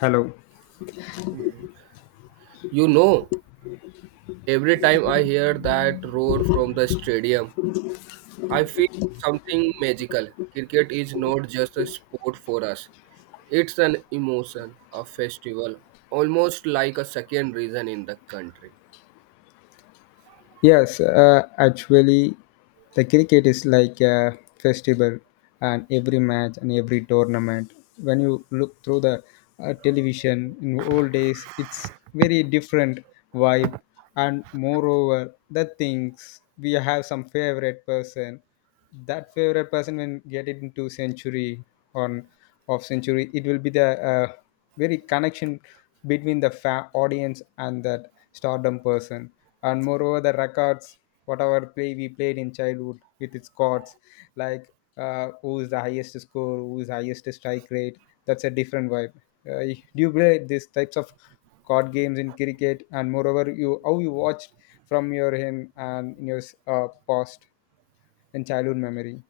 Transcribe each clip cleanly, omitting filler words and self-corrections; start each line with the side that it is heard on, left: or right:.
left: Hello.
right: You know, every time I hear that roar from the stadium, I feel something magical. Cricket is not just a sport for us, it's an emotion, a festival, almost like a second reason in the country.
left: Yes, actually, the cricket is like a festival, and every match and every tournament. When you look through the television in old days, it's very different vibe, and moreover, the things we have some favorite person, that favorite person when get it into century on of century it will be the very connection between the audience and that stardom person, and moreover the records whatever play we played in childhood with its chords, like who is the highest score, who is highest strike rate. That's a different vibe. Do you play these types of card games in cricket, and moreover you how you watched from your end and in your past and childhood memory?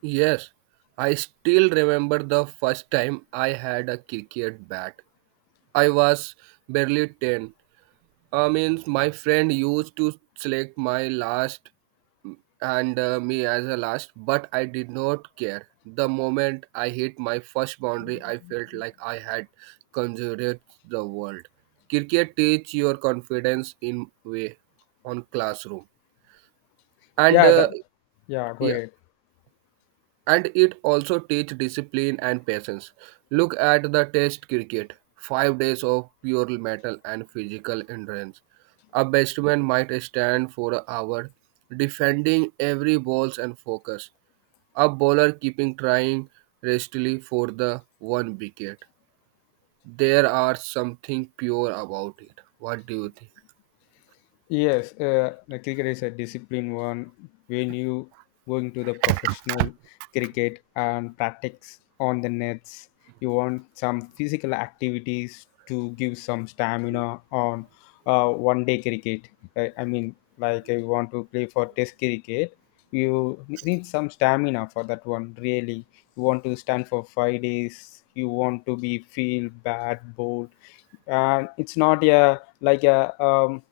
right: Yes, I still remember the first time I had a cricket bat. I was barely 10. I mean, my friend used to select my last and me as a last, but I did not care. The moment I hit my first boundary, I felt like I had conjured the world. Cricket teach your confidence in way on classroom, and
left: Yeah,
right: uh,
left: that yeah, go
right: yeah,
left: ahead.
right: and it also teach discipline and patience. Look at the test cricket, 5 days of pure mental and physical endurance. A batsman might stand for an hour, defending every balls and focus. A bowler keeping trying restlessly for the one wicket. There are something pure about it. What do you think?
left: Yes, the cricket is a discipline one. When you going to the professional cricket and practice on the nets, you want some physical activities to give some stamina on one day cricket. I mean, like if you want to play for test cricket, you need some stamina for that one. Really, you want to stand for five days. You want to be feel bad, bold, and it's not a like a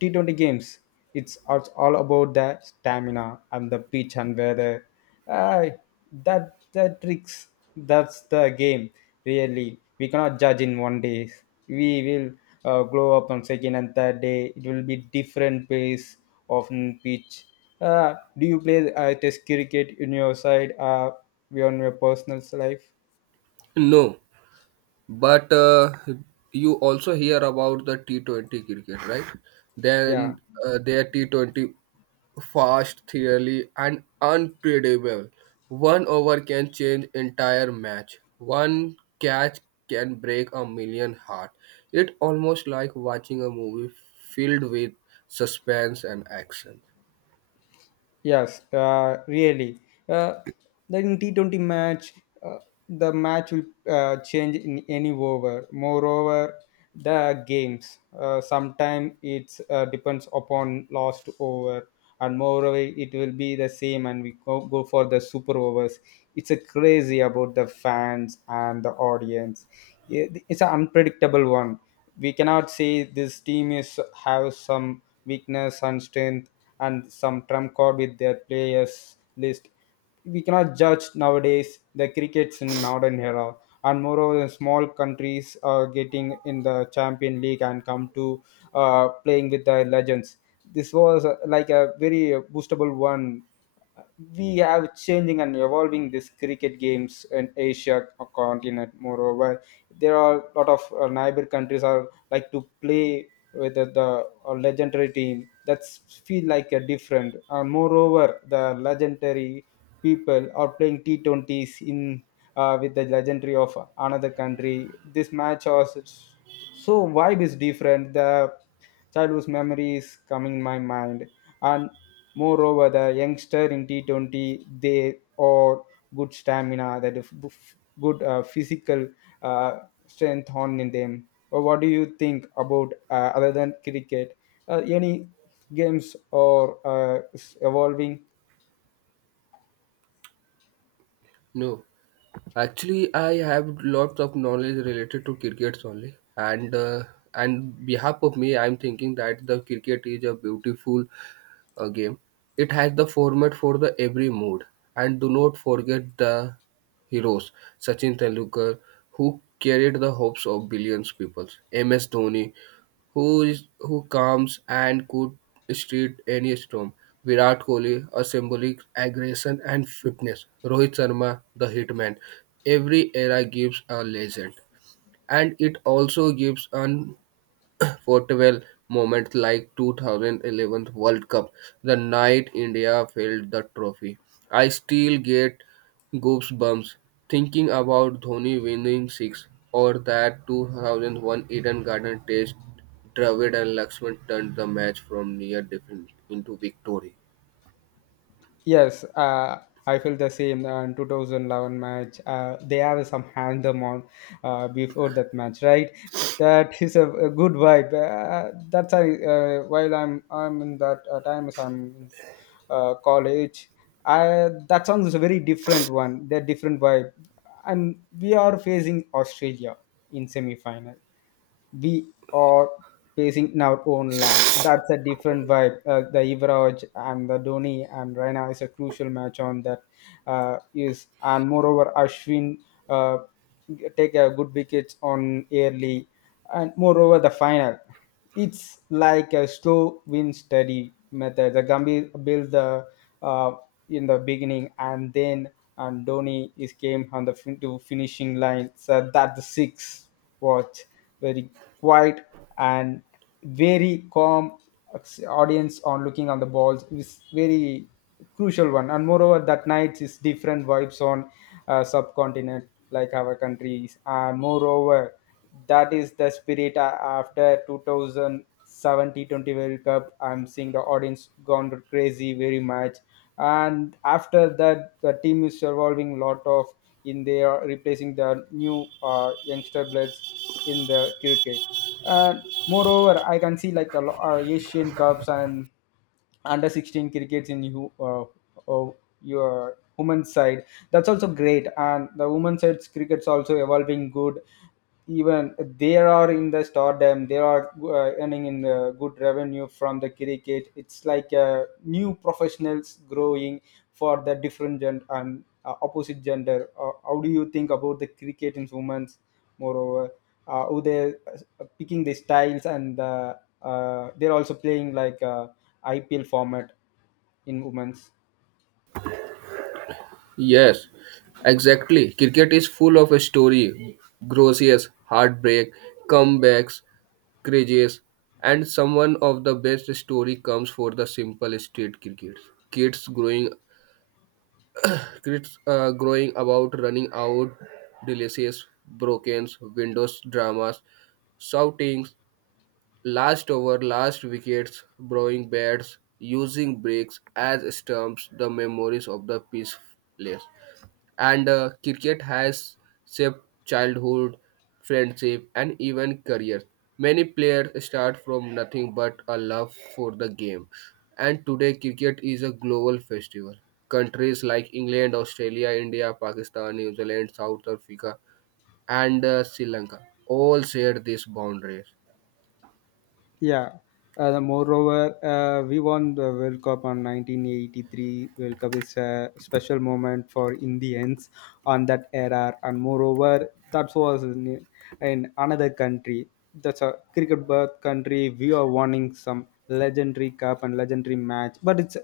left: T20 games, it's all about the stamina and the pitch and weather. Uh, that the tricks. That's the game. Really, we cannot judge in one day. We will grow up on second and third day. It will be different pace of pitch. Do you play test cricket in your side? On your personal life?
right: No. But you also hear about the T20 cricket, right? Then
left: Yeah.
right: their T20 fast, theory and unpredictable. One over can change entire match. One catch can break a million heart. It almost like watching a movie filled with suspense and action.
left: Yes, really. Uh, then in T20 match, uh, the match will change in any over. Moreover, the games. Sometimes it's depends upon last over, and moreover, it will be the same, and we go for the super overs. It's a crazy about the fans and the audience. Yeah, it's an unpredictable one. We cannot say this team is have some weakness and strength and some trump card with their players list. We cannot judge nowadays the crickets in modern era, and moreover the small countries are getting in the champion league and come to playing with the legends. This was like a very boostable one. We have changing and evolving these cricket games in Asia continent. Moreover, there are a lot of neighbor countries are like to play with the legendary team. That's feel like a different, and moreover the legendary people are playing t20s in with the legendary of another country. This match also so vibe is different. The childhood memory is coming in my mind, and moreover the youngster in T20 they are good stamina, that is good physical uh, strength on in them. Or what do you think about other than cricket, any games or is evolving?
right: No. Actually, I have lots of knowledge related to crickets only, and behalf of me, I'm thinking that the cricket is a beautiful a game. It has the format for the every mood. And do not forget the heroes, Sachin Tendulkar, who carried the hopes of billions people. MS Dhoni, who is who comes and could street any storm. Virat Kohli, a symbolic aggression and fitness. Rohit Sharma, the hitman. Every era gives a legend, and it also gives an Fortwell moments like 2011 World Cup, the night India filled the trophy. I still get goosebumps thinking about Dhoni winning six or that 2001 Eden Garden Test. Dravid and Laxman turned the match from near defeat into victory.
left: Yes, I feel the same. In 2011 match, they have some hand on before that match, right? That is a good vibe. That's I while I'm in that times, I'm in college. I, that song is a very different one. They're different vibe, and we are facing Australia in semi final. We are pacing in our own land. That's a different vibe. The Ivraj and the Dhoni and Raina is a crucial match on that. Is and moreover Ashwin uh, take a good wickets on early, and moreover the final. It's like a slow win steady method. The Gambhir built the uh, in the beginning, and then and Dhoni is came on the to finishing line. So that the six watch, very quiet and very calm, audience on looking on the balls is very crucial one, and moreover that night is different vibes on subcontinent like our countries. And moreover, that is the spirit after 2070 world cup. I'm seeing the audience gone crazy very much, and after that the team is evolving a lot of in. They are replacing the new youngster bloods in the cricket, and moreover I can see like a Asian cups and under 16 crickets in you uh, your women's side. That's also great, and the women's side cricket's also evolving good. Even they are in the stardom, they are earning in good revenue from the cricket. It's like new professionals growing for the different gender and opposite gender. How do you think about the cricket in women's? Moreover, how they're picking the styles, and they're also playing like IPL format in women's.
right: Yes, exactly. Cricket is full of a story, grossiest heartbreak, comebacks, craziest, and some one of the best story comes for the simple street cricket. Kids growing, kids growing about running out, delicious broken windows dramas, shoutings, last over, last wickets, blowing bats, using bricks as stumps, the memories of the peaceful place and cricket has shaped childhood, friendship, and even careers. Many players start from nothing but a love for the game, and today cricket is a global festival. Countries like England, Australia, India, Pakistan, New Zealand, South Africa, and Sri Lanka all share these boundaries.
left: Yeah. Moreover, we won the World Cup on 1983. World Cup is a special moment for Indians on that era, and moreover, that was in another country. That's a cricket birth country. We are winning some legendary cup and legendary match, but it's a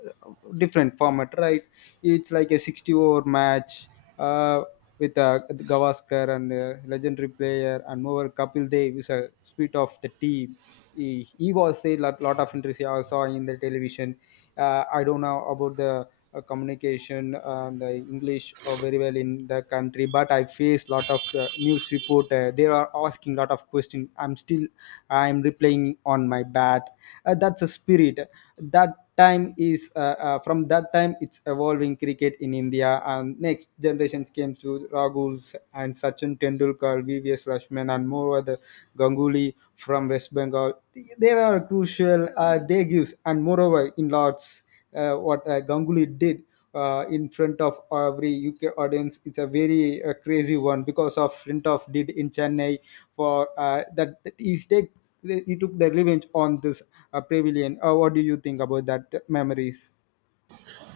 left: different format, right? It's like a 60 over match. Uh, with Gavaskar and legendary player, and moreover Kapil Dev is a spirit of the team. He was a lot, of interest I saw in the television. I don't know about the communication and the English very well in the country, but I face lot of news report. They are asking lot of questions. I'm still I'm replying on my bat. That's a spirit, that time is from that time it's evolving cricket in India, and next generations came to Raguls and Sachin Tendulkar, VVS Rashman, and more other Ganguly from West Bengal. They are crucial. They gives, and moreover in lots what Ganguly did in front of every UK audience, it's a very crazy one because of front of did in Chennai, for that he took the revenge on this pavilion. What do you think about that memories?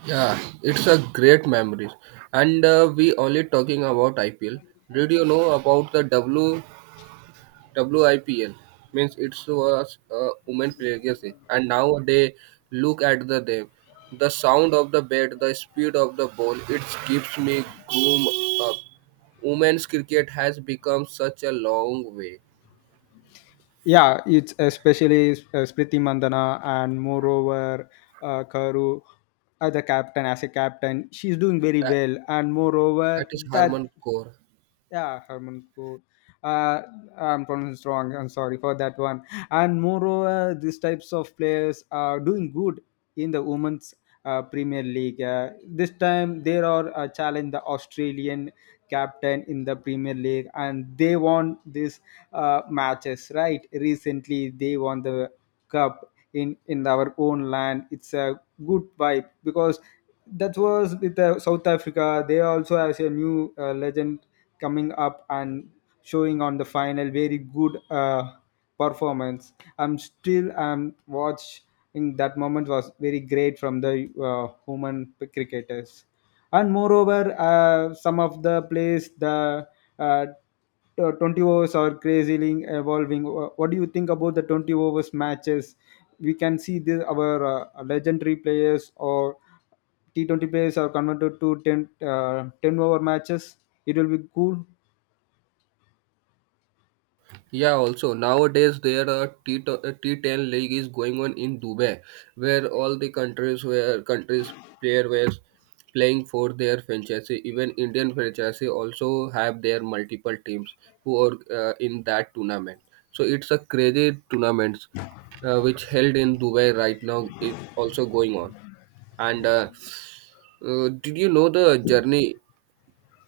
right: Yeah, it's a great memories. And we only talking about IPL. Did you know about the WIPL means it was a woman legacy, and now they look at the them. The sound of the bat, the speed of the ball, it keeps me groom up. Women's cricket has become such a long way.
left: Yeah, it's especially Spriti Mandana, and moreover Karu, as a captain she's doing very
right: That,
left: well, and
right: that
left: moreover
right: is Harman
left: that.
right: Kaur.
left: Yeah, Harmanpur. Uh, I'm pronounced wrong. I'm sorry for that one. And moreover, these types of players are doing good in the women's Premier League. This time they are challenged the Australian captain in the Premier League, and they won these matches. Right, recently they won the cup in our own land. It's a good vibe because that was with South Africa. They also has a new legend coming up and showing on the final very good performance. I'm still watching that moment was very great from the women cricketers, and moreover some of the plays the uh, 20 overs are crazily evolving. What do you think about the 20 overs matches? We can see this our legendary players or t20 players are converted to 10 over matches. It will be cool.
right: Yeah, also nowadays there are T T10 league is going on in Dubai, where all the countries where countries player were playing for their franchise. Even Indian franchise also have their multiple teams who are in that tournament. So it's a crazy tournament which held in Dubai right now. It also going on. And did you know the journey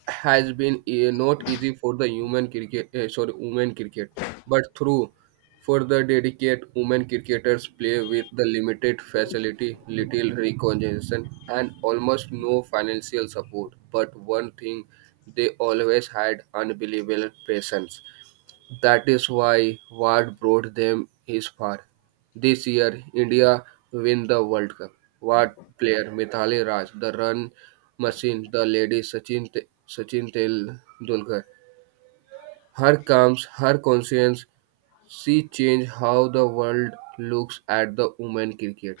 right: has been not easy for the human cricket sorry women cricket but through for the dedicated women cricketers play with the limited facility little recognition and almost no financial support but one thing they always had unbelievable patience that is why what brought them is far. This year, India win the World Cup. What player Mithali Raj, the run machine, the lady Sachin Tendulkar. Her calms, her conscience, she changed how the world looks at the women cricket.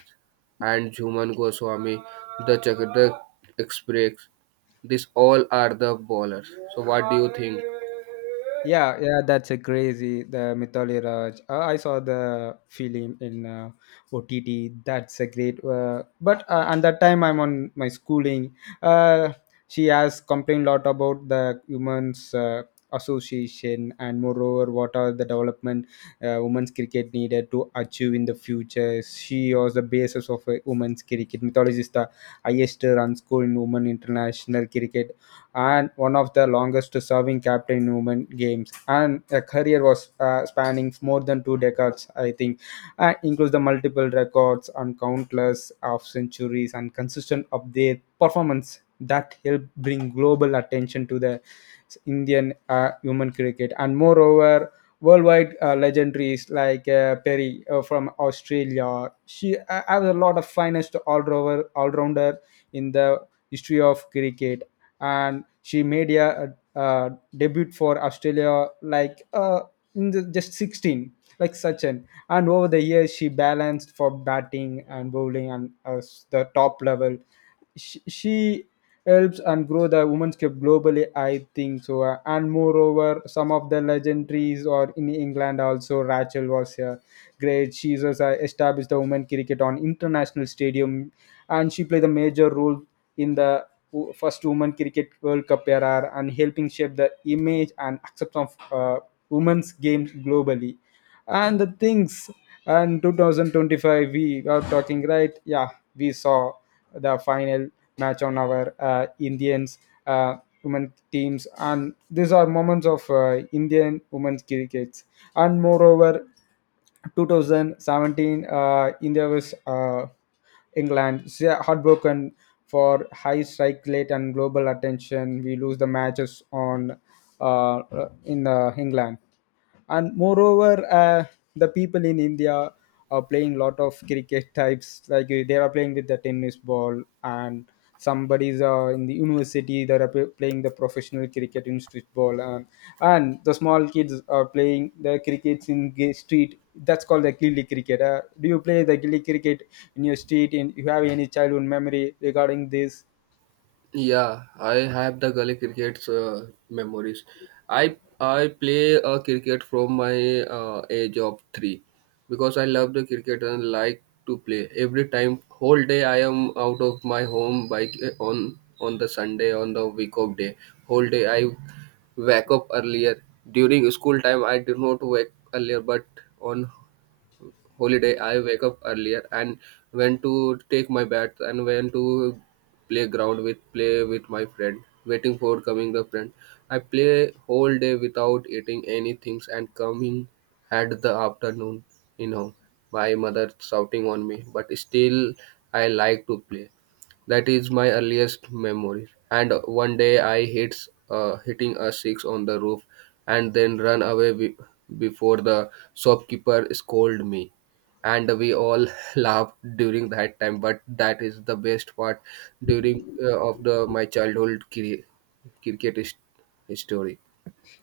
right: And Jhuman Goswami, the Chakdak Express. These all are the bowlers. So what do you think?
left: Yeah, yeah, that's a crazy the Mithali Raj. I saw the film in OTT. That's a great. But at that time, I'm on my schooling. Uh, she has complained a lot about the women's association, and moreover, what are the development women's cricket needed to achieve in the future. She was the basis of women's cricket. Mithali is the highest run score in women international cricket, and one of the longest serving captain in women games, and the career was spanning more than 2 decades I think. Includes the multiple records and countless of centuries and consistent of their performance that helped bring global attention to the Indian women cricket. And moreover, worldwide legendaries like Perry from Australia. She has a lot of finest all-rounder in the history of cricket, and she made debut for Australia like just 16, like Sachin, and over the years she balanced for batting and bowling, and as the top level she helps and grow the women's cup globally I think so. And moreover some of the legendaries or in England also Rachel was here great. She was established the women cricket on international stadium, and she played a major role in the first women cricket World Cup era, and helping shape the image and acceptance of women's games globally. And the things, and 2025 we are talking right. Yeah, we saw the final match on our Indians uh, women teams, and these are moments of Indian women's cricket. And moreover, 2017 India was England. They are heartbroken for high strike rate and global attention. We lose the matches on, uh, in England. And moreover, the people in India playing lot of cricket types, like, they are playing with the tennis ball. And somebody's in the university that are playing the professional cricket in street ball, and the small kids are playing the crickets in street. That's called the gilly cricket. Do you play the gilly cricket in your street, and you have any childhood memory regarding this?
right: Yeah, I have the gully cricket's memories. I play cricket from my age of three because I love the cricket and like to play. Every time, whole day I am out of my home by on the Sunday on the week of day. Whole day I wake up earlier. During school time, I did not wake earlier, but on holiday I wake up earlier and when to take my bath and when to playground with play with my friend waiting for coming the friend I play whole day without eating anything and coming at the afternoon, you know, my mother shouting on me but still I like to play. That is my earliest memory. And one day I hits hitting a six on the roof, and then run away before the shopkeeper scolded me. And we all laughed during that time. But that is the best part during of the my childhood cricket story.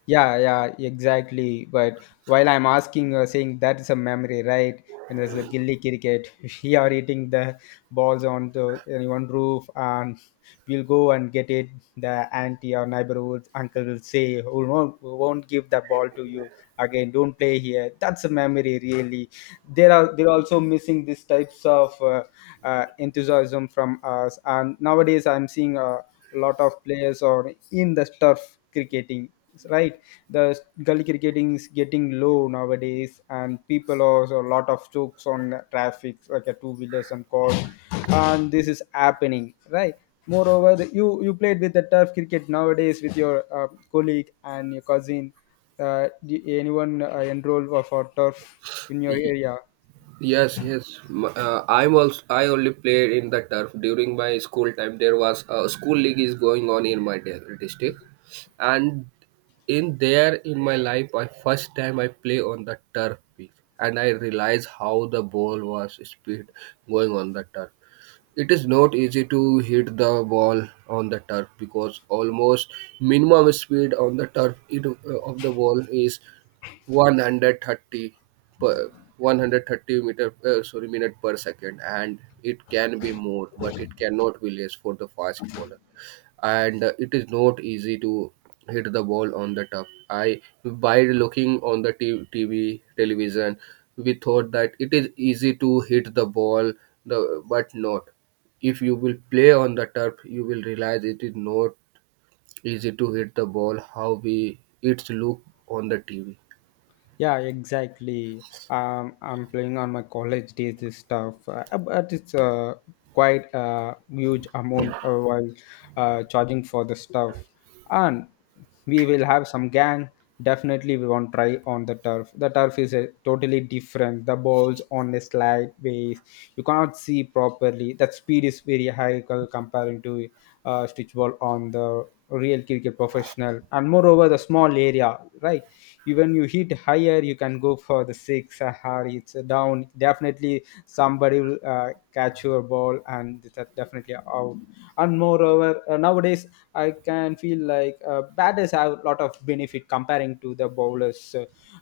left: Yeah, yeah, exactly. But while I'm asking, saying that is a memory, right? When there's a gilly cricket, we are eating the balls on the on one roof, and we'll go and get it. The auntie or neighborhood uncle will say, "We won't give the ball to you again. Don't play here." That's a memory, really. There are they're also missing these types of enthusiasm from us, and nowadays I'm seeing. Lot of players are in the turf cricketing, right? The gully cricketing is getting low nowadays, and people are so a lot of chokes on traffic like a two wheelers and cars, and this is happening, right? Moreover, the, you played with the turf cricket nowadays with your colleague and your cousin. Do anyone enroll for turf in your area?
right: Yes, yes. I'm also. I only played in the turf during my school time. There was a school league is going on in my district, and in there in my life, I first time I play on the turf pitch, and I realized how the ball was speed going on the turf. It is not easy to hit the ball on the turf because almost minimum speed on the turf it, of the ball is 130 per 130 meter sorry minute per second and it can be more but it cannot be less for the fast bowler and it is not easy to hit the ball on the top I by looking on the TV television we thought that it is easy to hit the ball the but not if you will play on the turf you will realize it is not easy to hit the ball how we it's look on the TV.
left: Yeah, exactly. I'm playing on my college days this stuff, but it's quite a huge amount while charging for the stuff. And we will have some gang. Definitely, we won't try on the turf. The turf is totally different. The balls on a slide base, you cannot see properly. That speed is very high comparing to stitch ball on the real cricket professional, and moreover the small area, right? Even you hit higher, you can go for the six, or it's down. Definitely somebody will catch your ball, and that definitely out. And moreover, nowadays I can feel like batters have a lot of benefit comparing to the bowlers.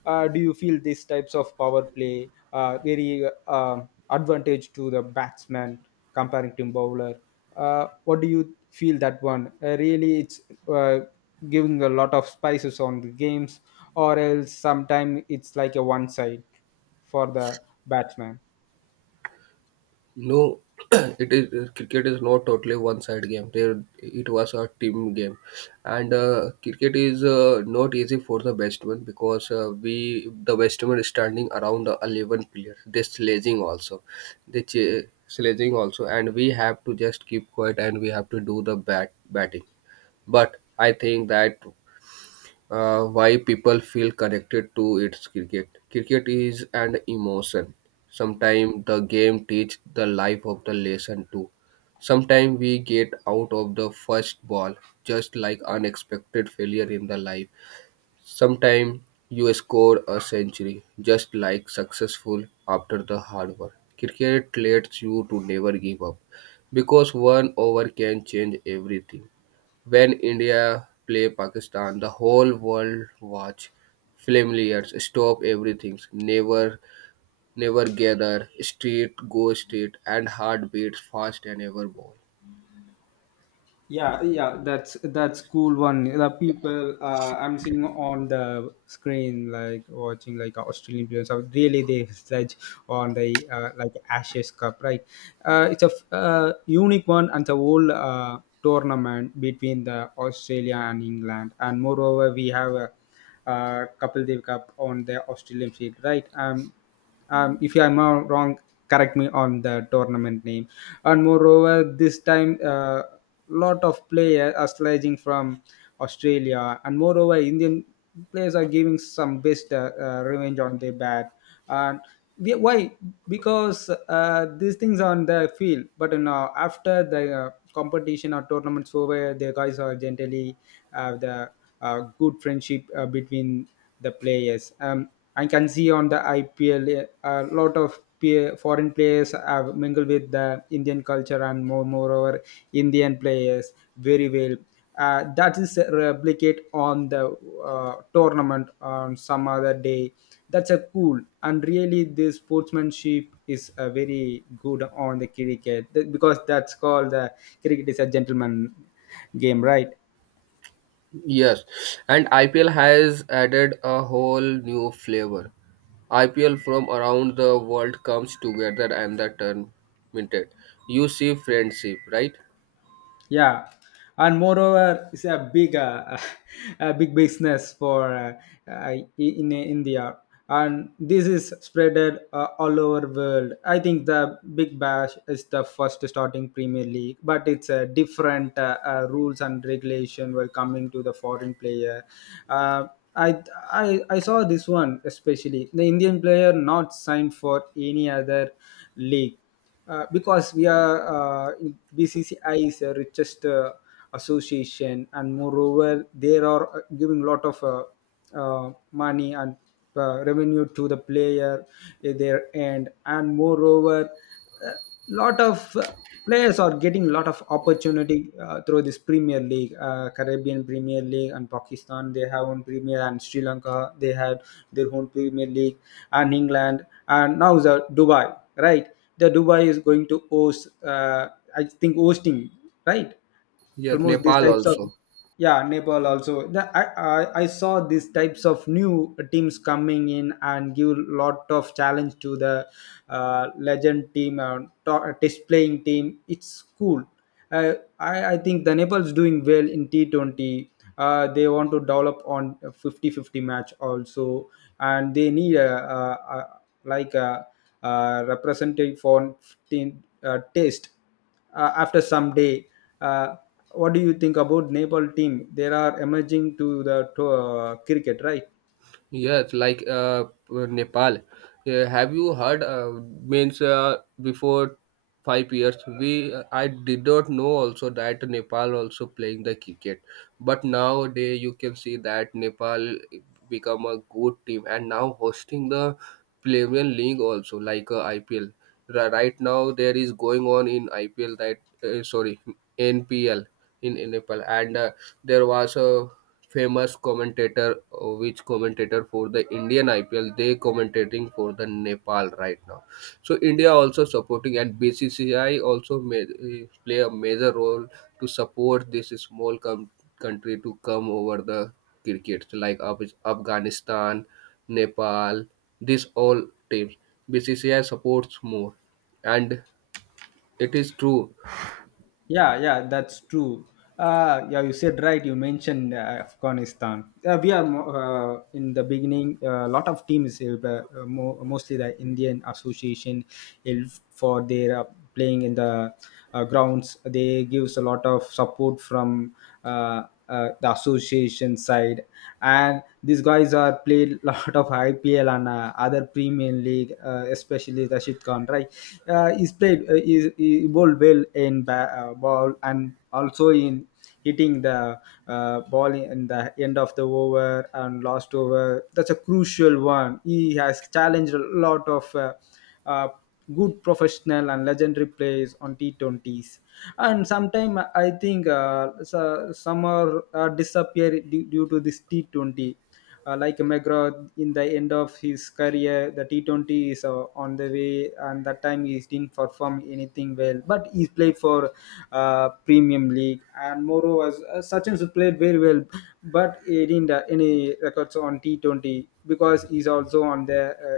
left: Do you feel these types of power play very uh, advantage to the batsman comparing to bowler? What do you feel that one? Really, it's uh, giving a lot of spices on the games, or else sometimes it's like a one side for the batsman.
right: No, it is cricket is not totally one-side game. There, it was a team game, and cricket is not easy for the batsman because we the batsman is standing around the 11 players. They sledging also, sledging also, and we have to just keep quiet and we have to do the batting. But I think that why people feel connected to its cricket. Cricket is an emotion. Sometimes the game teach the life of the lesson too. Sometimes we get out of the first ball, just like unexpected failure in the life. Sometimes you score a century, just like successful after the hard work. Cricket lets you to never give up because one over can change everything. When India play Pakistan, the whole world watch. Familiars stop everything. Never, never gather. Street go street, and heart beats fast and ever ball.
left: Yeah, yeah, that's cool one. The people, I'm seeing on the screen, like watching like Australian players are really they sledge on the, like Ashes Cup, right? It's a unique one, and the whole tournament between the Australia and England. And moreover, we have a Kapil Dev Cup on the Australian field, right? If I'm not wrong, correct me on the tournament name. And moreover, this time, lot of players are sledging from Australia, and moreover, Indian players are giving some best revenge on their bat. And why? Because, these things are on the field, but now after the competition or tournaments over, the guys are generally have the good friendship between the players. I can see on the IPL a lot of foreign players have mingled with the Indian culture, and moreover Indian players very well. That is replicate on the tournament on some other day. That's a cool, and really this sportsmanship is very good on the cricket. Because that's called the cricket is a gentleman game, right?
right: Yes, and IPL has added a whole new flavor. IPL from around the world comes together and the tournament. You see friendship, right?
left: Yeah, and moreover, it's a big business for uh, uh, in India, and this is spreaded all over world. I think the Big Bash is the first starting Premier League, but it's a different rules and regulation were coming to the foreign player. Uh, I, I saw this one, especially the Indian player not signed for any other league, because we are, BCCI is the richest association, and moreover they are giving lot of money and revenue to the player at their end. And moreover, a lot of players are getting a lot of opportunity through this Premier League, Caribbean Premier League, and Pakistan. They have own Premier, and Sri Lanka. They had their own Premier League, and England, and now the Dubai, right? The Dubai is going to host. I think hosting, right?
right: Yes,
left: Almost these
right: Nepal
left: types of,
right: also.
left: yeah, Nepal also the, I saw these types of new teams coming in and give lot of challenge to the legend team, displaying team. It's cool. Uh, I, I think the Nepal's doing well in T20. They want to develop on 50-50 match also, and they need a like a representative for team taste after some day. Uh, what do you think about Nepal team? They are emerging to the cricket, right?
right: Yes, like Nepal. Have you heard? Means Before 5 years, we I did not know also that Nepal also playing the cricket. But nowadays you can see that Nepal become a good team and now hosting the Premier League also like IPL. Right now there is going on in IPL that sorry NPL in Nepal and there was a famous commentator, which commentator for the Indian IPL. They commentating for the Nepal right now. So India also supporting and BCCI also may, play a major role to support this small country to come over the cricket like Afghanistan, Nepal. This all teams BCCI supports more, and it is true.
left: Yeah, yeah, that's true. Yeah, you said right. You mentioned Afghanistan. We are in the beginning. A lot of teams, mostly the Indian Association, help for their playing in the grounds. They gives a lot of support from the association side, and these guys are played lot of IPL and other Premier League, especially Rashid Khan, right? He's played, he bowled well in ball, and also in hitting the ball in the end of the over and last over. That's a crucial one. He has challenged a lot of uh, good professional and legendary plays on T20s. And sometimes I think, some are disappear due to this T20. Like McGraw in the end of his career, the T20 is on the way, and that time he didn't perform anything well. But he played for Premium League, and moreover, Sachin played very well, but he didn't any records on T20 because he's also on the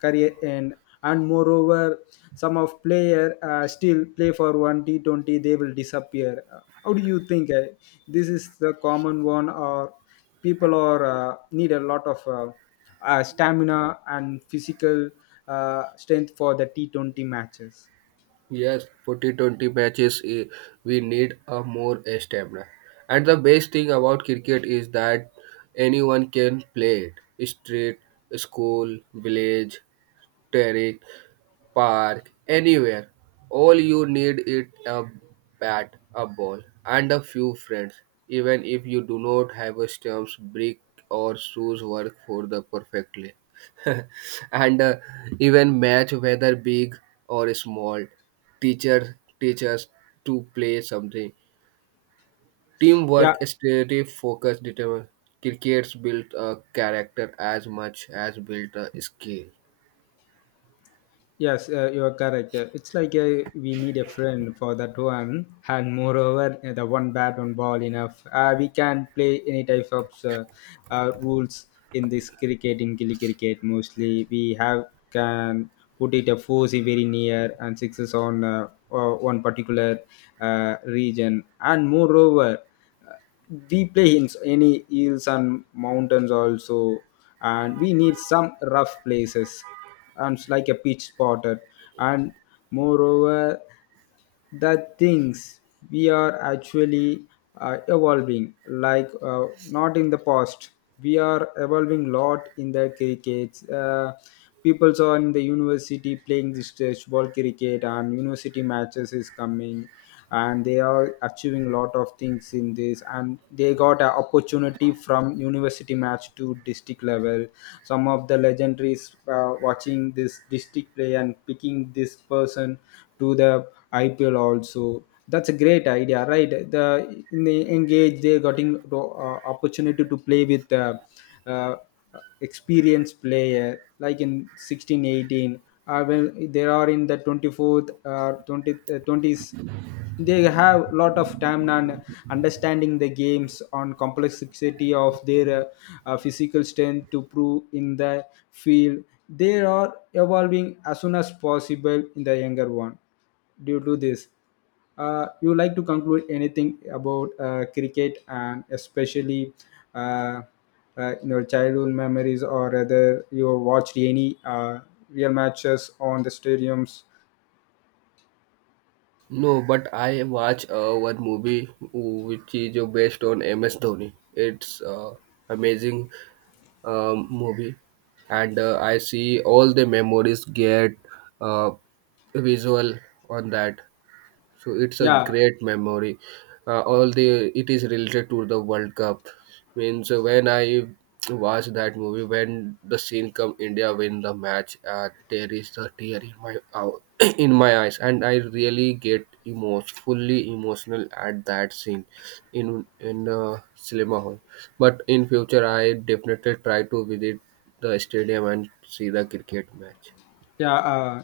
left: career end. And moreover, some of player still play for one T20, they will disappear. How do you think, this is the common one? Or people are need a lot of stamina and physical strength for the T20 matches?
right: Yes, forty twenty matches, we need a more stamina. And the best thing about cricket is that anyone can play it. Street, school, village, terrain park, anywhere. All you need is a bat, a ball, and a few friends. Even if you do not have a stumps, brick or shoes work for the perfectly. and Even match whether big or small. Teacher teaches to play something.
left: Yeah.
right: Teamwork, strategy, focus, determination. Crickets built a character as much as built a skill.
left: Yes, you are correct. It's like we need a friend for that one. And moreover, the one bat, one ball enough. We can play any type of rules in this cricket. In gilly cricket, mostly we have can put it a four is very near, and sixes on one particular region. And moreover, uh, we play in any hills and mountains also, and we need some rough places, and it's like a pitch spotted. And moreover, that things, we are actually evolving, like, not in the past. We are evolving lot in the crickets. People are in the university playing this ball cricket, and university matches is coming, and they are achieving lot of things in this, and they got an opportunity from university match to district level. Some of the legendaries watching this district play and picking this person to the IPL also. That's a great idea, right? The in the engage they getting opportunity to play with uh, experienced player like in 16 18, well they are in the 24th or 20, 20s. They have lot of time on understanding the games on complexity of their physical strength to prove in the field. They are evolving as soon as possible in the younger one due to this. You like to conclude anything about cricket, and especially uh, in your childhood memories, or whether you watched any real matches on the stadiums?
right: No, but I watch one movie which is based on MS Dhoni. It's amazing movie, and I see all the memories get uh, visual on that so it's a
left: Yeah.
right: great memory, all the it is related to the World Cup means when I watch that movie when the scene come India win the match there is the tear in my ou- in my eyes and I really get emos fully emotional at that scene in cinema hall but in future I definitely try to visit the stadium and see the cricket match.
left: Yeah.